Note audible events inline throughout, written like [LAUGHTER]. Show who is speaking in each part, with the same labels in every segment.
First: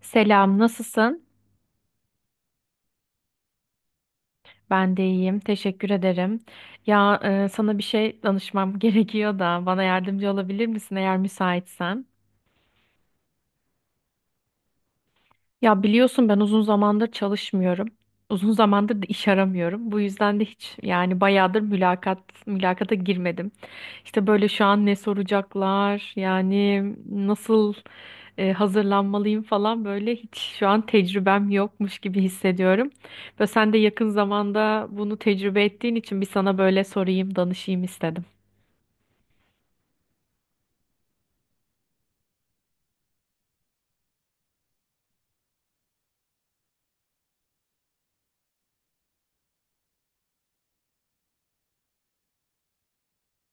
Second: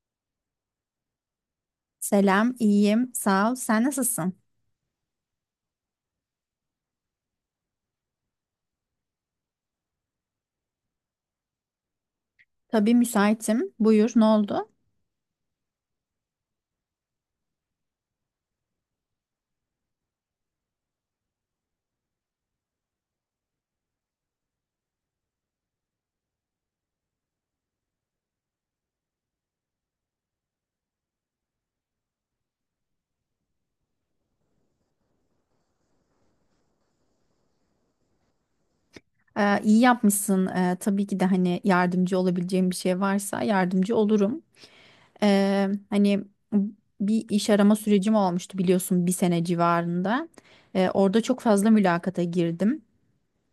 Speaker 1: Selam, nasılsın?
Speaker 2: Selam, iyiyim, sağ ol. Sen nasılsın?
Speaker 1: Ben de iyiyim, teşekkür ederim. Sana bir şey danışmam [LAUGHS] gerekiyor da bana yardımcı olabilir misin eğer müsaitsen?
Speaker 2: Tabii müsaitim. Buyur, ne oldu?
Speaker 1: Ya biliyorsun ben uzun zamandır çalışmıyorum. Uzun zamandır da iş aramıyorum. Bu yüzden de hiç yani bayağıdır mülakata girmedim. İşte böyle şu an ne soracaklar, yani nasıl hazırlanmalıyım falan böyle hiç şu an tecrübem yokmuş gibi hissediyorum. Ve sen de yakın zamanda bunu tecrübe ettiğin için bir sana böyle sorayım, danışayım istedim.
Speaker 2: İyi yapmışsın. Tabii ki de hani yardımcı olabileceğim bir şey varsa yardımcı olurum. Hani bir iş arama sürecim olmuştu biliyorsun bir sene civarında. Orada çok fazla mülakata girdim.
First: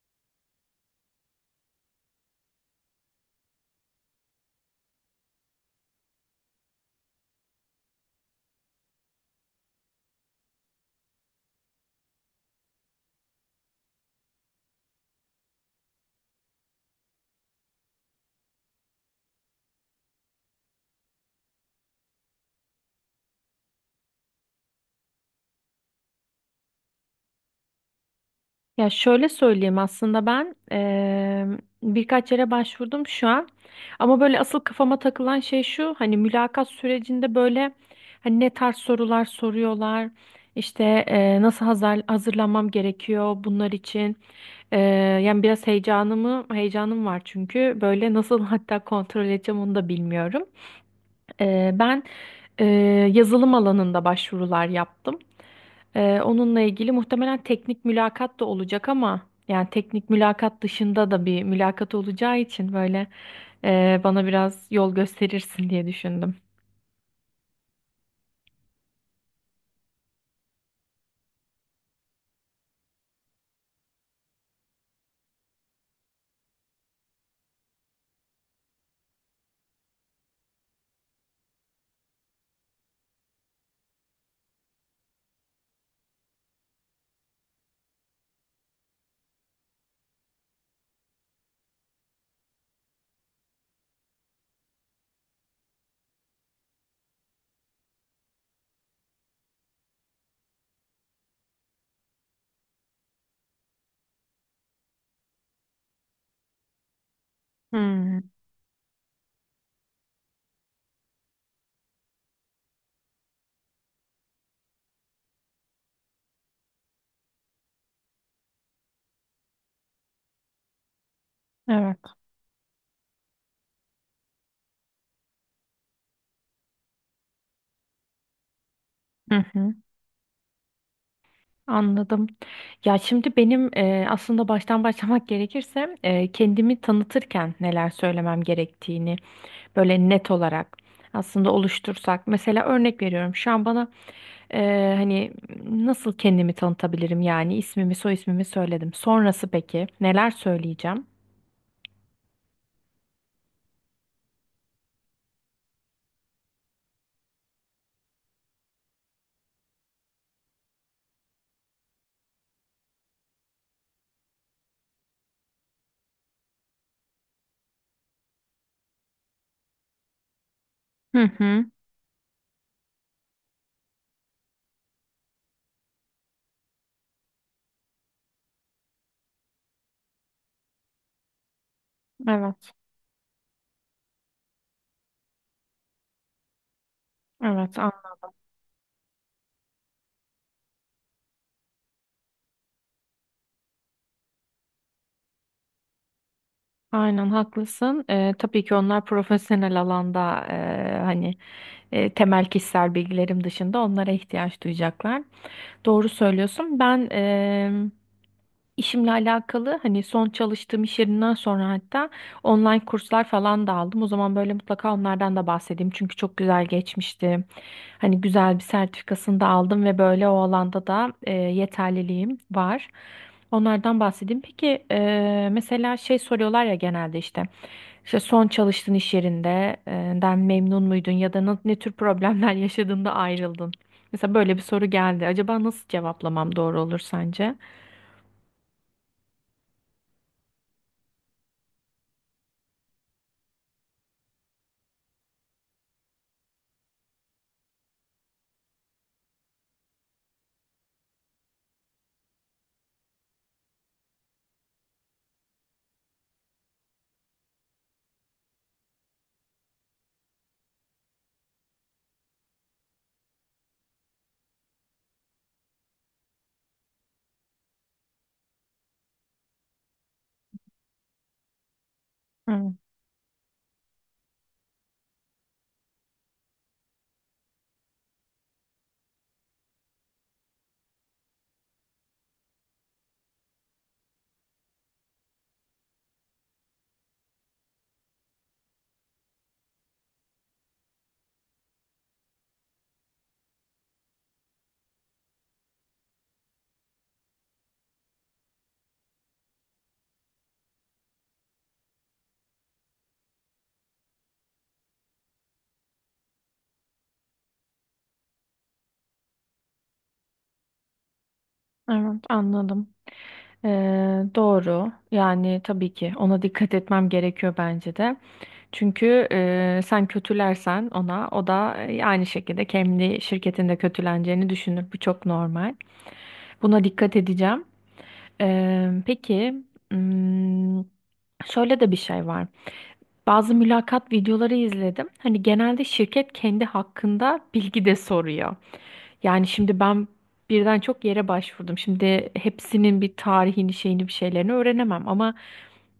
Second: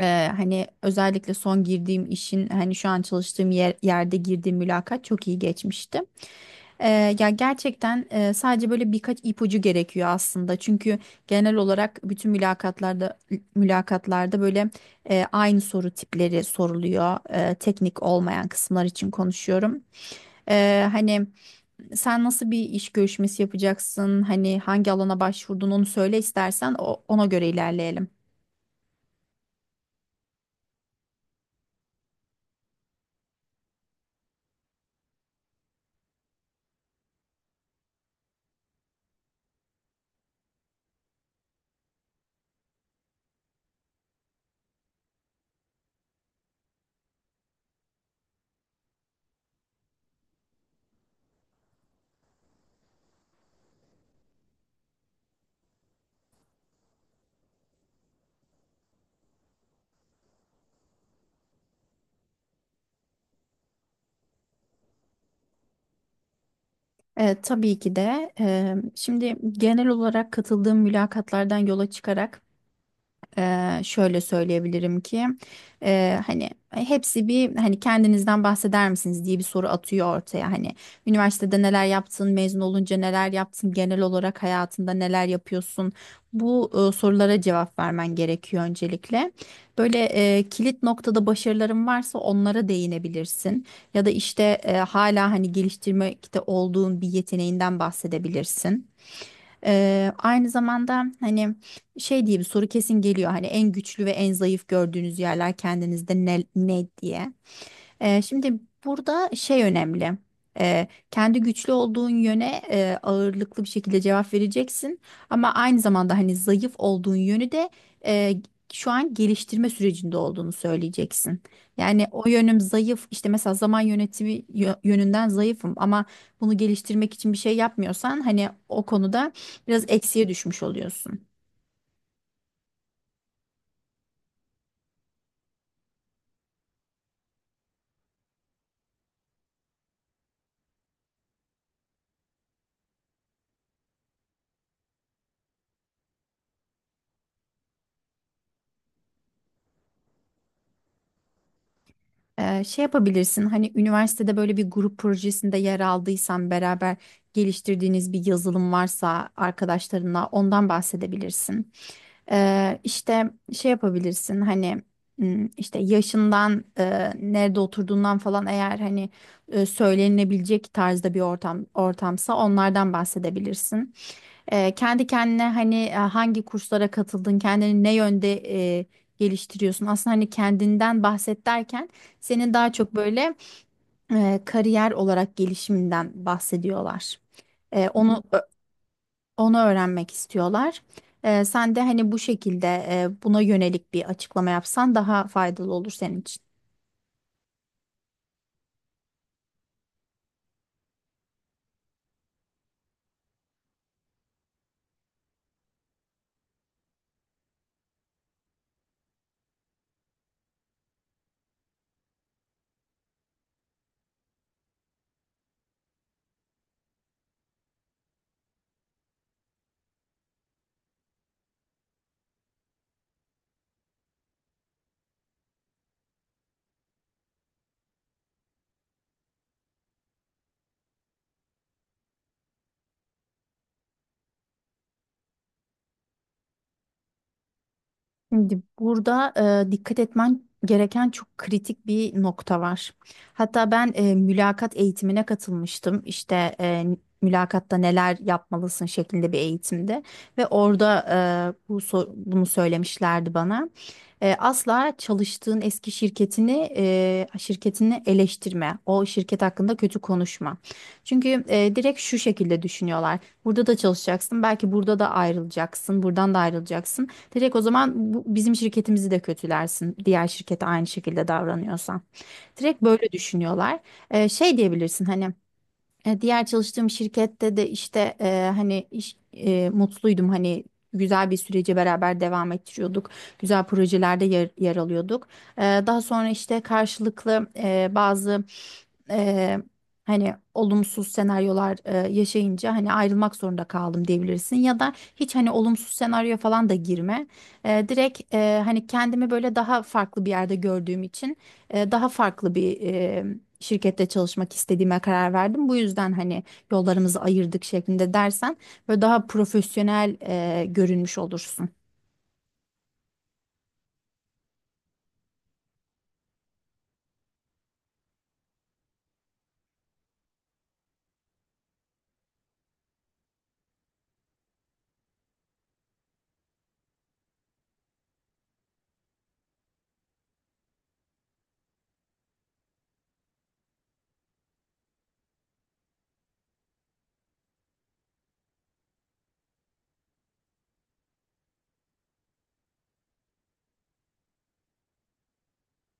Speaker 2: Hani özellikle son girdiğim işin hani şu an çalıştığım yerde girdiğim mülakat çok iyi geçmişti. Ya gerçekten sadece böyle birkaç ipucu gerekiyor aslında. Çünkü genel olarak bütün mülakatlarda böyle aynı soru tipleri soruluyor. E, teknik olmayan kısımlar için konuşuyorum. Hani sen nasıl bir iş görüşmesi yapacaksın? Hani hangi alana başvurdun onu söyle istersen ona göre ilerleyelim.
Speaker 1: Ya şöyle söyleyeyim aslında ben birkaç yere başvurdum şu an ama böyle asıl kafama takılan şey şu, hani mülakat sürecinde böyle hani ne tarz sorular soruyorlar, nasıl hazırlanmam gerekiyor bunlar için. Eee, Yani biraz heyecanım var çünkü böyle nasıl [LAUGHS] hatta kontrol edeceğim onu da bilmiyorum. Ben eee, Yazılım alanında başvurular yaptım. Onunla ilgili muhtemelen teknik mülakat da olacak ama yani teknik mülakat dışında da bir mülakat olacağı için böyle bana biraz yol gösterirsin diye düşündüm.
Speaker 2: E, tabii ki de. Şimdi genel olarak katıldığım mülakatlardan yola çıkarak şöyle söyleyebilirim ki hani hepsi bir hani kendinizden bahseder misiniz diye bir soru atıyor ortaya, hani üniversitede neler yaptın, mezun olunca neler yaptın, genel olarak hayatında neler yapıyorsun, bu sorulara cevap vermen gerekiyor öncelikle. Böyle kilit noktada başarıların varsa onlara değinebilirsin, ya da işte hala hani geliştirmekte olduğun bir yeteneğinden bahsedebilirsin. Aynı zamanda hani şey diye bir soru kesin geliyor. Hani en güçlü ve en zayıf gördüğünüz yerler kendinizde ne, ne diye.
Speaker 1: Hmm,
Speaker 2: Şimdi burada şey önemli. Kendi güçlü olduğun yöne ağırlıklı bir şekilde cevap vereceksin. Ama aynı zamanda hani zayıf olduğun yönü de e, şu an geliştirme sürecinde olduğunu söyleyeceksin.
Speaker 1: evet.
Speaker 2: Yani o yönüm zayıf işte mesela zaman yönetimi yönünden zayıfım, ama bunu geliştirmek için bir şey yapmıyorsan hani o konuda
Speaker 1: Hı hı.
Speaker 2: biraz eksiye düşmüş oluyorsun.
Speaker 1: Anladım. Ya şimdi aslında baştan başlamak gerekirse kendimi tanıtırken neler söylemem gerektiğini böyle net olarak aslında oluştursak. Mesela örnek veriyorum şu an bana hani nasıl kendimi tanıtabilirim, yani ismimi soy ismimi söyledim. Sonrası peki neler söyleyeceğim?
Speaker 2: Şey yapabilirsin hani üniversitede böyle bir grup projesinde yer aldıysan beraber geliştirdiğiniz bir yazılım varsa arkadaşlarınla ondan bahsedebilirsin. İşte şey yapabilirsin hani işte yaşından, nerede oturduğundan falan, eğer hani söylenebilecek tarzda bir
Speaker 1: Hı hı.
Speaker 2: ortamsa onlardan bahsedebilirsin. E, kendi kendine hani hangi kurslara katıldın, kendini ne yönde e, geliştiriyorsun? Aslında hani kendinden bahset derken senin daha
Speaker 1: Evet.
Speaker 2: çok böyle kariyer olarak gelişiminden bahsediyorlar.
Speaker 1: Evet,
Speaker 2: E, onu ö- Onu öğrenmek istiyorlar. E, sen de hani bu şekilde buna yönelik bir açıklama yapsan daha faydalı olur senin için.
Speaker 1: aynen haklısın. Tabii ki onlar profesyonel alanda, hani temel kişisel bilgilerim dışında onlara ihtiyaç duyacaklar. Doğru söylüyorsun. İşimle alakalı hani son çalıştığım iş yerinden sonra hatta online kurslar falan da aldım. O zaman böyle mutlaka onlardan da bahsedeyim. Çünkü çok güzel geçmişti. Hani güzel bir sertifikasını da aldım ve böyle o alanda da yeterliliğim var. Onlardan bahsedeyim. Peki mesela şey soruyorlar ya genelde işte son çalıştığın iş yerinde den memnun muydun ya da ne tür problemler [LAUGHS] yaşadığında ayrıldın? Mesela böyle bir soru geldi. Acaba nasıl cevaplamam doğru olur sence?
Speaker 2: Şimdi burada dikkat etmen gereken çok kritik bir nokta var. Hatta ben mülakat eğitimine katılmıştım. İşte mülakatta neler yapmalısın şeklinde bir eğitimde, ve orada bunu söylemişlerdi bana. E, asla çalıştığın eski şirketini eleştirme. O şirket hakkında kötü konuşma. Çünkü direkt şu şekilde düşünüyorlar. Burada da çalışacaksın, belki burada da ayrılacaksın, buradan da ayrılacaksın. Direkt o zaman bu, bizim şirketimizi de kötülersin. Diğer şirkete aynı şekilde davranıyorsan.
Speaker 1: Hı,
Speaker 2: Direkt böyle düşünüyorlar. Şey diyebilirsin hani. E, diğer çalıştığım şirkette de işte mutluydum, hani güzel bir süreci beraber devam ettiriyorduk. Güzel projelerde yer alıyorduk. E, daha sonra işte karşılıklı bazı e, hani olumsuz senaryolar yaşayınca hani ayrılmak zorunda kaldım diyebilirsin. Ya da hiç hani olumsuz senaryo falan da girme. Hani kendimi böyle daha farklı bir yerde gördüğüm için daha farklı bir şirkette çalışmak istediğime karar verdim. Bu yüzden hani yollarımızı ayırdık şeklinde dersen böyle daha profesyonel görünmüş olursun.
Speaker 1: Evet, anladım. Doğru. Yani tabii ki ona dikkat etmem gerekiyor bence de. Çünkü sen kötülersen ona, o da aynı şekilde kendi şirketinde kötüleneceğini düşünür. Bu çok normal. Buna dikkat edeceğim. Ee, peki, hmm, Şöyle de bir şey var. Bazı mülakat videoları izledim. Hani genelde şirket kendi hakkında bilgi de soruyor. Yani şimdi ben birden çok yere başvurdum. Şimdi hepsinin bir tarihini, şeyini, bir şeylerini öğrenemem ama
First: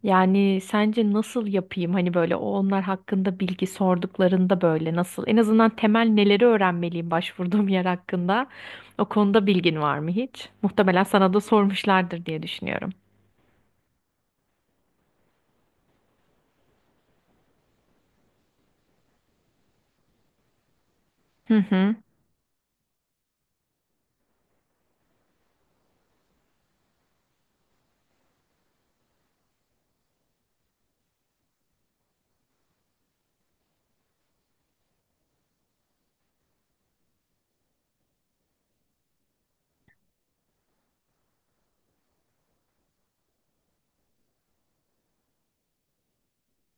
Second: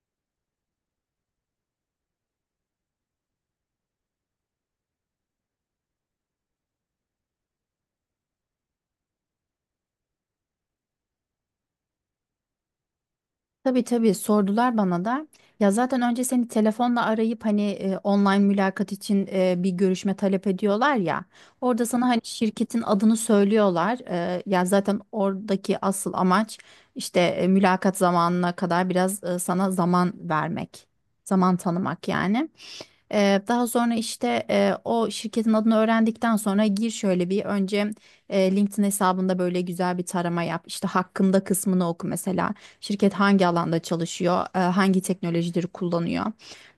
Speaker 1: yani sence nasıl yapayım? Hani böyle onlar hakkında bilgi sorduklarında böyle nasıl? En azından temel neleri öğrenmeliyim başvurduğum yer hakkında? O konuda bilgin var mı hiç? Muhtemelen sana da sormuşlardır diye düşünüyorum.
Speaker 2: Tabii tabii, sordular bana da. Ya zaten önce seni telefonla arayıp hani online mülakat için bir görüşme talep ediyorlar ya.
Speaker 1: Hı
Speaker 2: Orada
Speaker 1: hı.
Speaker 2: sana hani şirketin adını söylüyorlar. E, ya zaten oradaki asıl amaç işte mülakat zamanına kadar biraz sana zaman vermek, zaman tanımak yani. Daha sonra işte o şirketin adını öğrendikten sonra gir, şöyle bir önce LinkedIn hesabında böyle güzel bir tarama yap. İşte hakkında kısmını oku mesela. Şirket hangi alanda çalışıyor, hangi teknolojileri kullanıyor.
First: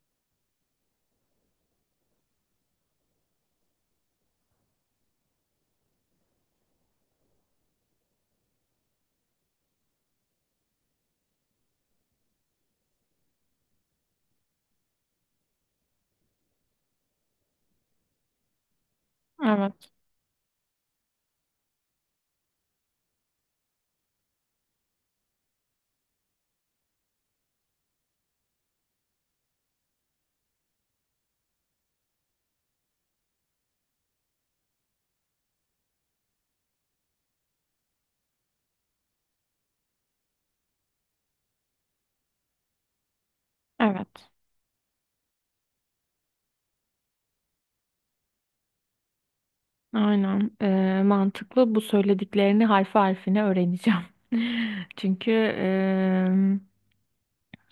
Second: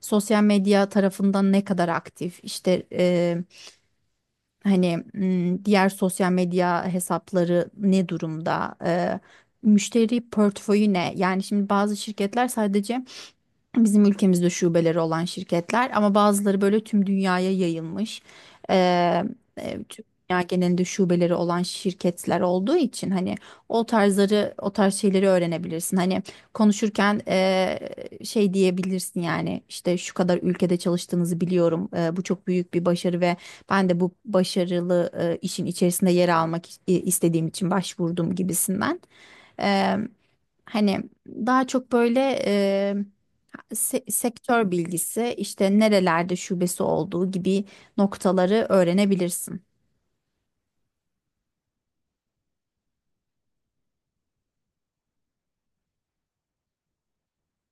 Speaker 2: Sosyal medya tarafından ne kadar aktif, işte diğer sosyal medya hesapları ne durumda, müşteri portföyü ne? Yani şimdi bazı şirketler sadece bizim ülkemizde şubeleri olan şirketler ama bazıları böyle tüm dünyaya yayılmış. Ee,
Speaker 1: Evet,
Speaker 2: Tüm dünya genelinde şubeleri olan şirketler olduğu için hani o tarzları, o tarz şeyleri öğrenebilirsin. Hani konuşurken şey diyebilirsin yani, işte şu kadar ülkede çalıştığınızı biliyorum. E, bu çok büyük bir başarı ve ben de bu başarılı işin içerisinde yer almak istediğim için başvurdum gibisinden. Ee, Hani daha çok böyle
Speaker 1: evet.
Speaker 2: sektör bilgisi, işte nerelerde şubesi olduğu gibi noktaları öğrenebilirsin.
Speaker 1: Aynen. Mantıklı. Bu söylediklerini harfi harfine öğreneceğim. [LAUGHS] Çünkü em,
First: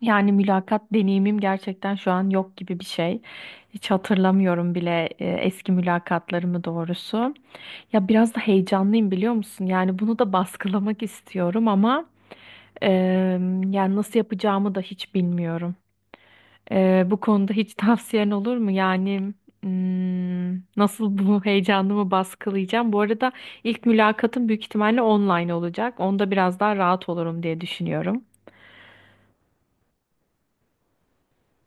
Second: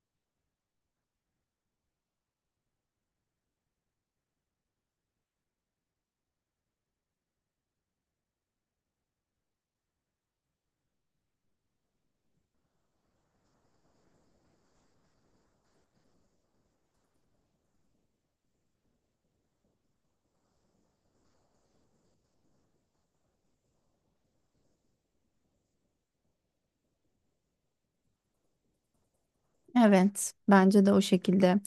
Speaker 1: Yani mülakat deneyimim gerçekten şu an yok gibi bir şey. Hiç hatırlamıyorum bile eski mülakatlarımı doğrusu. Ya biraz da heyecanlıyım biliyor musun? Yani bunu da baskılamak istiyorum ama yani nasıl yapacağımı da hiç bilmiyorum. Bu konuda hiç [LAUGHS] tavsiyen olur mu? Yani nasıl bu heyecanımı baskılayacağım? Bu arada ilk mülakatım büyük ihtimalle online olacak. Onda biraz daha rahat olurum diye düşünüyorum.
Speaker 2: Evet, bence de o şekilde.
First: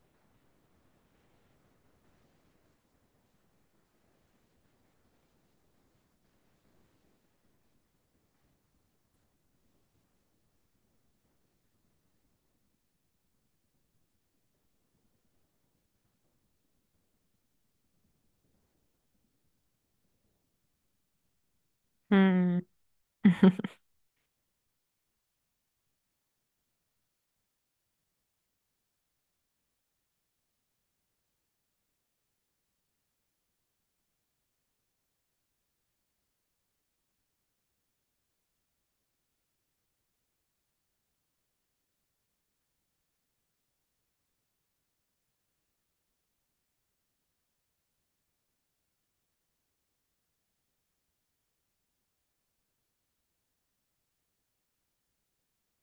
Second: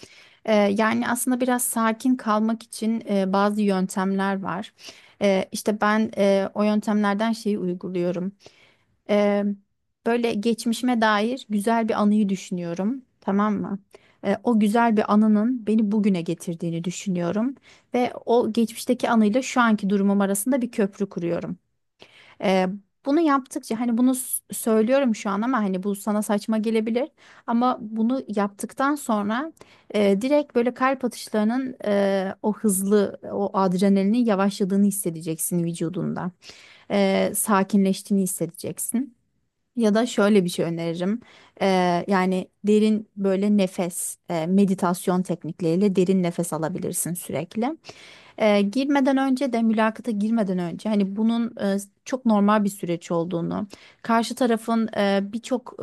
Speaker 2: Yani aslında biraz sakin kalmak için bazı yöntemler var. İşte ben o yöntemlerden şeyi uyguluyorum. Ee, Böyle geçmişime dair güzel bir anıyı düşünüyorum, tamam mı? O güzel bir anının beni bugüne getirdiğini düşünüyorum ve o geçmişteki anıyla şu anki durumum arasında bir köprü kuruyorum.
Speaker 1: Hmm.
Speaker 2: Ee, Bunu
Speaker 1: [LAUGHS]
Speaker 2: yaptıkça hani söylüyorum şu an, ama hani bu sana saçma gelebilir, ama bunu yaptıktan sonra direkt böyle kalp atışlarının, o hızlı o adrenalinin yavaşladığını hissedeceksin vücudunda. Sakinleştiğini hissedeceksin. Ya da şöyle bir şey öneririm. Yani derin böyle nefes, meditasyon teknikleriyle derin nefes alabilirsin sürekli. E, girmeden önce de, mülakata girmeden önce hani bunun çok normal bir süreç olduğunu, karşı tarafın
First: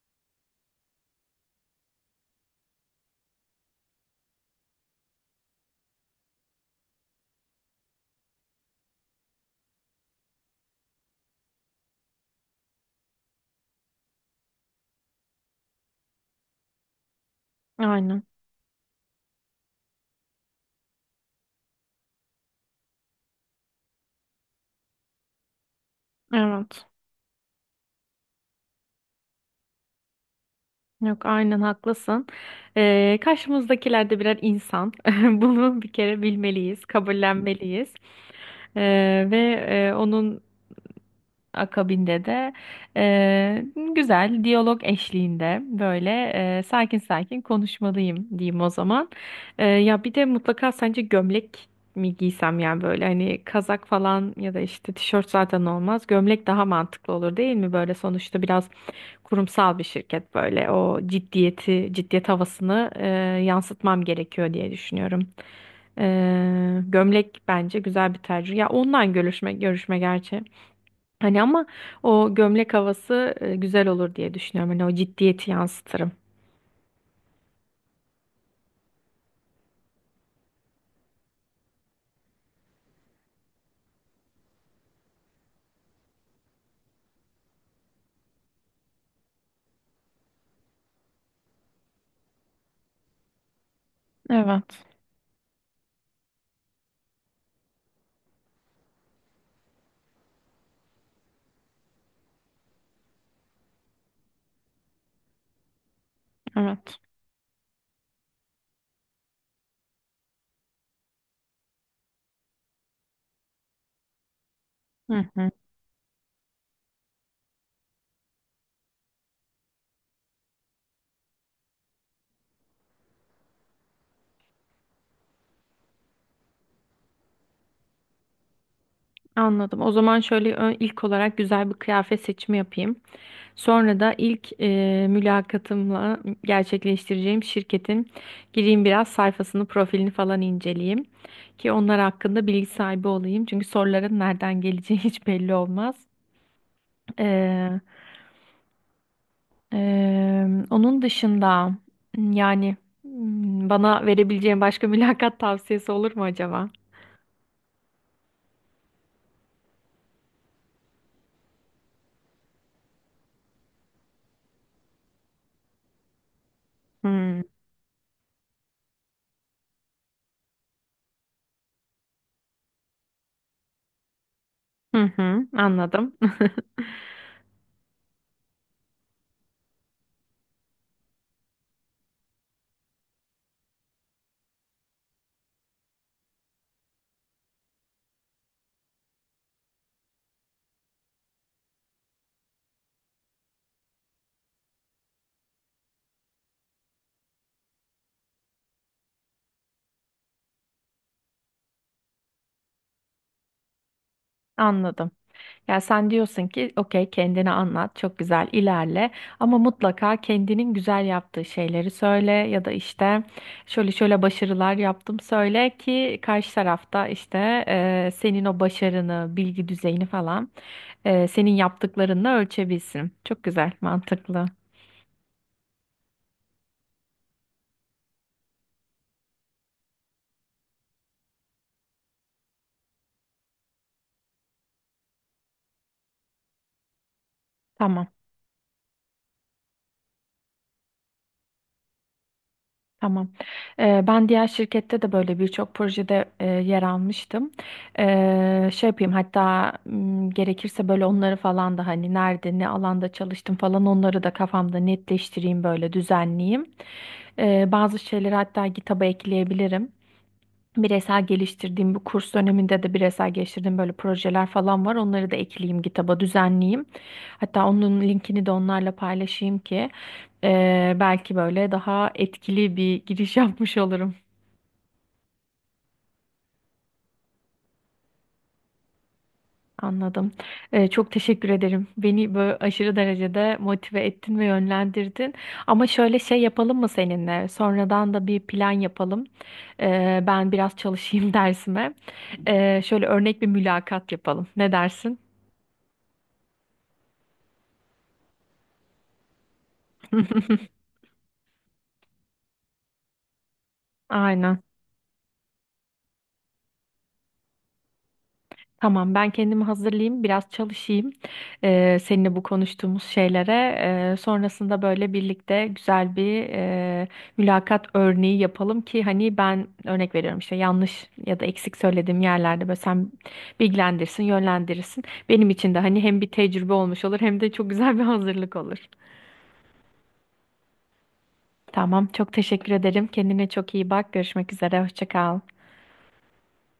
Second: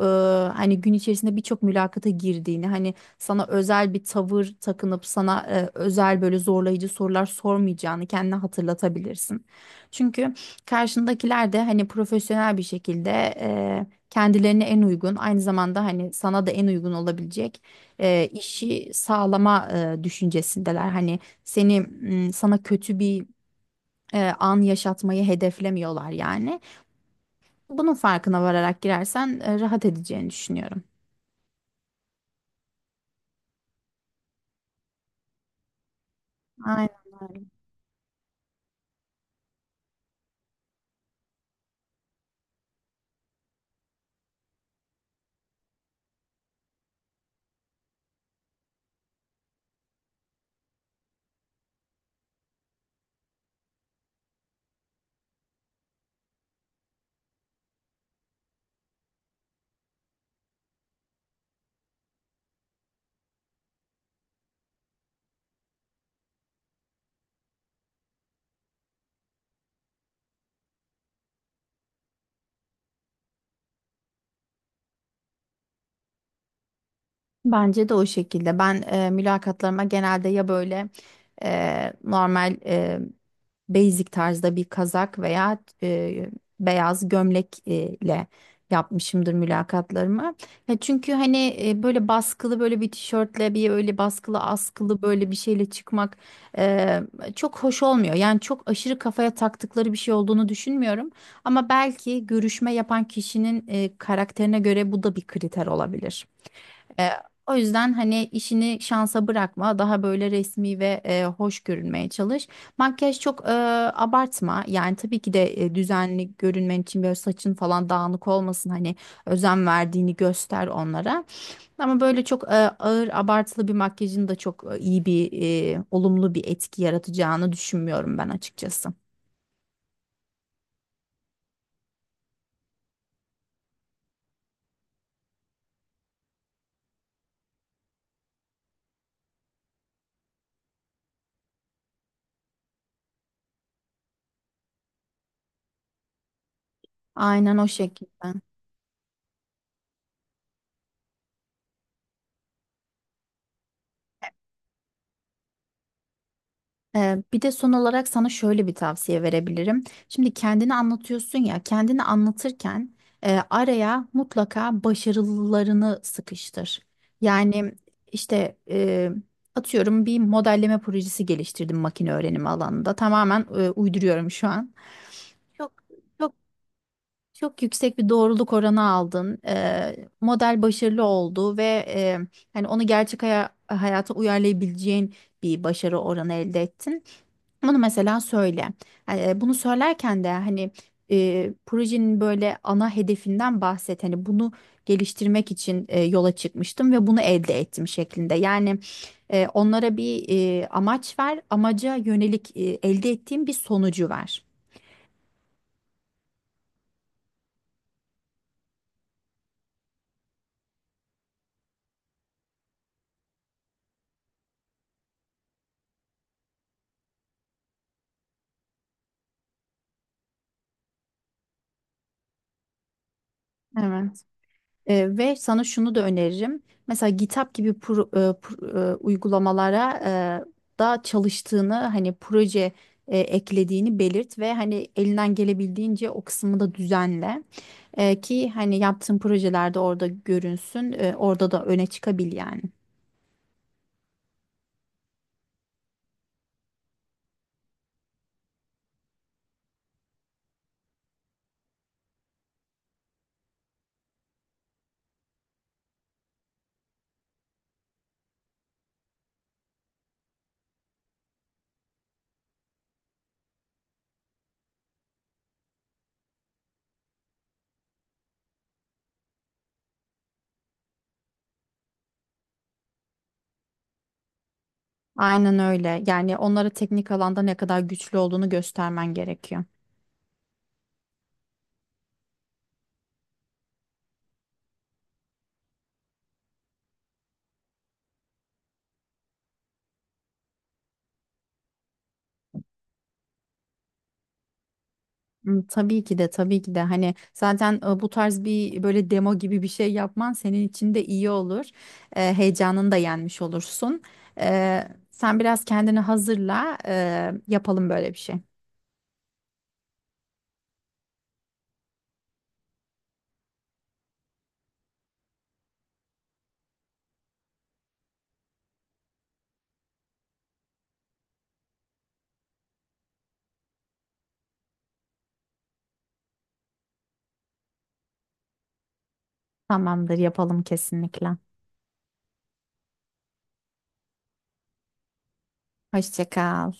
Speaker 2: hani gün içerisinde birçok mülakata girdiğini, hani sana özel bir tavır takınıp sana özel böyle zorlayıcı sorular sormayacağını kendine hatırlatabilirsin. Çünkü karşındakiler de hani profesyonel bir şekilde kendilerine en uygun, aynı zamanda hani sana da en uygun olabilecek
Speaker 1: Aynen.
Speaker 2: işi sağlama düşüncesindeler. Hani sana kötü bir an yaşatmayı hedeflemiyorlar yani.
Speaker 1: Evet.
Speaker 2: Bunun farkına vararak girersen rahat edeceğini düşünüyorum.
Speaker 1: Yok, aynen haklısın. Karşımızdakiler de birer insan. [LAUGHS] Bunu bir kere bilmeliyiz,
Speaker 2: Aynen.
Speaker 1: kabullenmeliyiz. Ve e, onun Akabinde de eee, güzel diyalog eşliğinde böyle sakin sakin konuşmalıyım diyeyim o zaman. Ya bir de mutlaka sence gömlek mi giysem, yani böyle hani kazak falan ya da işte tişört zaten olmaz. Gömlek daha mantıklı olur değil mi? Böyle sonuçta biraz kurumsal bir şirket, böyle o ciddiyeti, ciddiyet havasını yansıtmam gerekiyor diye düşünüyorum. Gömlek bence güzel bir tercih. Ya online görüşme gerçi. Hani ama o gömlek havası güzel olur diye düşünüyorum. Hani o ciddiyeti yansıtırım.
Speaker 2: Bence de o şekilde. Ben mülakatlarıma genelde ya böyle e, normal e, basic tarzda bir kazak veya beyaz gömlek ile yapmışımdır mülakatlarımı. Ya çünkü hani böyle baskılı böyle bir tişörtle bir öyle baskılı
Speaker 1: Evet,
Speaker 2: askılı böyle bir şeyle çıkmak e, çok hoş olmuyor. Yani çok aşırı kafaya taktıkları bir şey olduğunu düşünmüyorum. Ama belki görüşme yapan kişinin karakterine göre bu da bir kriter olabilir.
Speaker 1: evet.
Speaker 2: E, O yüzden hani işini şansa bırakma. Daha böyle resmi ve hoş görünmeye çalış. Makyaj çok abartma. Yani tabii
Speaker 1: Hı
Speaker 2: ki
Speaker 1: hı.
Speaker 2: de düzenli görünmen için böyle saçın falan dağınık olmasın. Hani özen verdiğini göster onlara. Ama böyle çok ağır abartılı bir makyajın da çok olumlu bir etki yaratacağını düşünmüyorum ben açıkçası.
Speaker 1: Anladım. O zaman şöyle, ilk olarak güzel bir kıyafet seçimi yapayım. Sonra da ilk mülakatımla gerçekleştireceğim şirketin gireyim biraz sayfasını, profilini falan inceleyeyim ki onlar hakkında bilgi sahibi olayım. Çünkü soruların nereden geleceği [LAUGHS] hiç belli olmaz.
Speaker 2: Aynen o şekilde.
Speaker 1: Onun dışında yani bana verebileceğin başka [LAUGHS] mülakat tavsiyesi olur mu acaba?
Speaker 2: Bir de son olarak sana şöyle bir tavsiye verebilirim. Şimdi kendini anlatıyorsun ya, kendini anlatırken araya mutlaka başarılarını sıkıştır.
Speaker 1: Hmm.
Speaker 2: Yani işte atıyorum bir modelleme projesi geliştirdim makine öğrenimi alanında. Tamamen uyduruyorum şu an.
Speaker 1: Hı hı,
Speaker 2: Çok
Speaker 1: anladım.
Speaker 2: çok çok yüksek bir doğruluk oranı aldın. Model başarılı oldu ve e, hani onu gerçek hayata uyarlayabileceğin bir başarı oranı elde ettin. Bunu mesela söyle. Hani bunu söylerken de hani projenin böyle ana hedefinden bahset. Hani bunu geliştirmek için yola çıkmıştım ve bunu elde ettim şeklinde. Yani onlara bir amaç ver, amaca yönelik elde ettiğim bir sonucu ver.
Speaker 1: [LAUGHS] Anladım. Ya sen diyorsun ki okey, kendini anlat, çok güzel ilerle ama mutlaka kendinin güzel yaptığı şeyleri söyle ya da işte şöyle şöyle başarılar yaptım söyle ki karşı tarafta işte senin o başarını, bilgi düzeyini falan senin yaptıklarınla ölçebilsin. Çok güzel,
Speaker 2: Evet.
Speaker 1: mantıklı.
Speaker 2: E, ve sana şunu da öneririm. Mesela GitHub gibi uygulamalara da çalıştığını, hani proje eklediğini belirt ve hani elinden gelebildiğince o kısmı da düzenle.
Speaker 1: Tamam,
Speaker 2: E, ki hani yaptığın projelerde orada görünsün, orada da öne çıkabil yani.
Speaker 1: tamam. Ben diğer şirkette de böyle birçok projede yer almıştım. Şey yapayım hatta, gerekirse böyle onları falan da hani nerede ne alanda çalıştım falan onları da kafamda netleştireyim, böyle düzenleyeyim. Bazı şeyleri hatta GitHub'a ekleyebilirim. Bireysel geliştirdiğim bu kurs döneminde de bireysel geliştirdiğim böyle projeler falan var. Onları da ekleyeyim, kitaba düzenleyeyim. Hatta onun linkini de onlarla paylaşayım ki belki böyle daha etkili bir giriş [LAUGHS] yapmış olurum.
Speaker 2: Aynen öyle. Yani onlara teknik alanda ne kadar güçlü olduğunu göstermen gerekiyor.
Speaker 1: Anladım. Çok teşekkür ederim. Beni böyle aşırı derecede motive ettin ve yönlendirdin. Ama şöyle şey yapalım mı seninle? Sonradan da bir plan yapalım. Ben biraz çalışayım [LAUGHS] dersime. Şöyle örnek bir mülakat yapalım. Ne dersin?
Speaker 2: Hmm, tabii ki de, tabii ki de, hani zaten bu tarz bir böyle demo gibi bir şey yapman senin
Speaker 1: [LAUGHS]
Speaker 2: için de iyi olur. Heyecanını da yenmiş olursun.
Speaker 1: Aynen.
Speaker 2: Sen biraz kendini hazırla, yapalım böyle bir şey.
Speaker 1: Tamam, ben kendimi hazırlayayım, biraz çalışayım. Seninle bu konuştuğumuz şeylere sonrasında böyle birlikte güzel bir mülakat örneği yapalım ki hani ben örnek veriyorum, işte yanlış ya da eksik söylediğim yerlerde böyle sen bilgilendirsin, yönlendirirsin. Benim için de hani hem bir tecrübe olmuş olur hem de çok güzel bir hazırlık olur.
Speaker 2: Tamamdır, yapalım kesinlikle.
Speaker 1: Tamam, çok teşekkür ederim. Kendine çok iyi bak. Görüşmek üzere. Hoşça kal.
Speaker 2: Hoşça kal.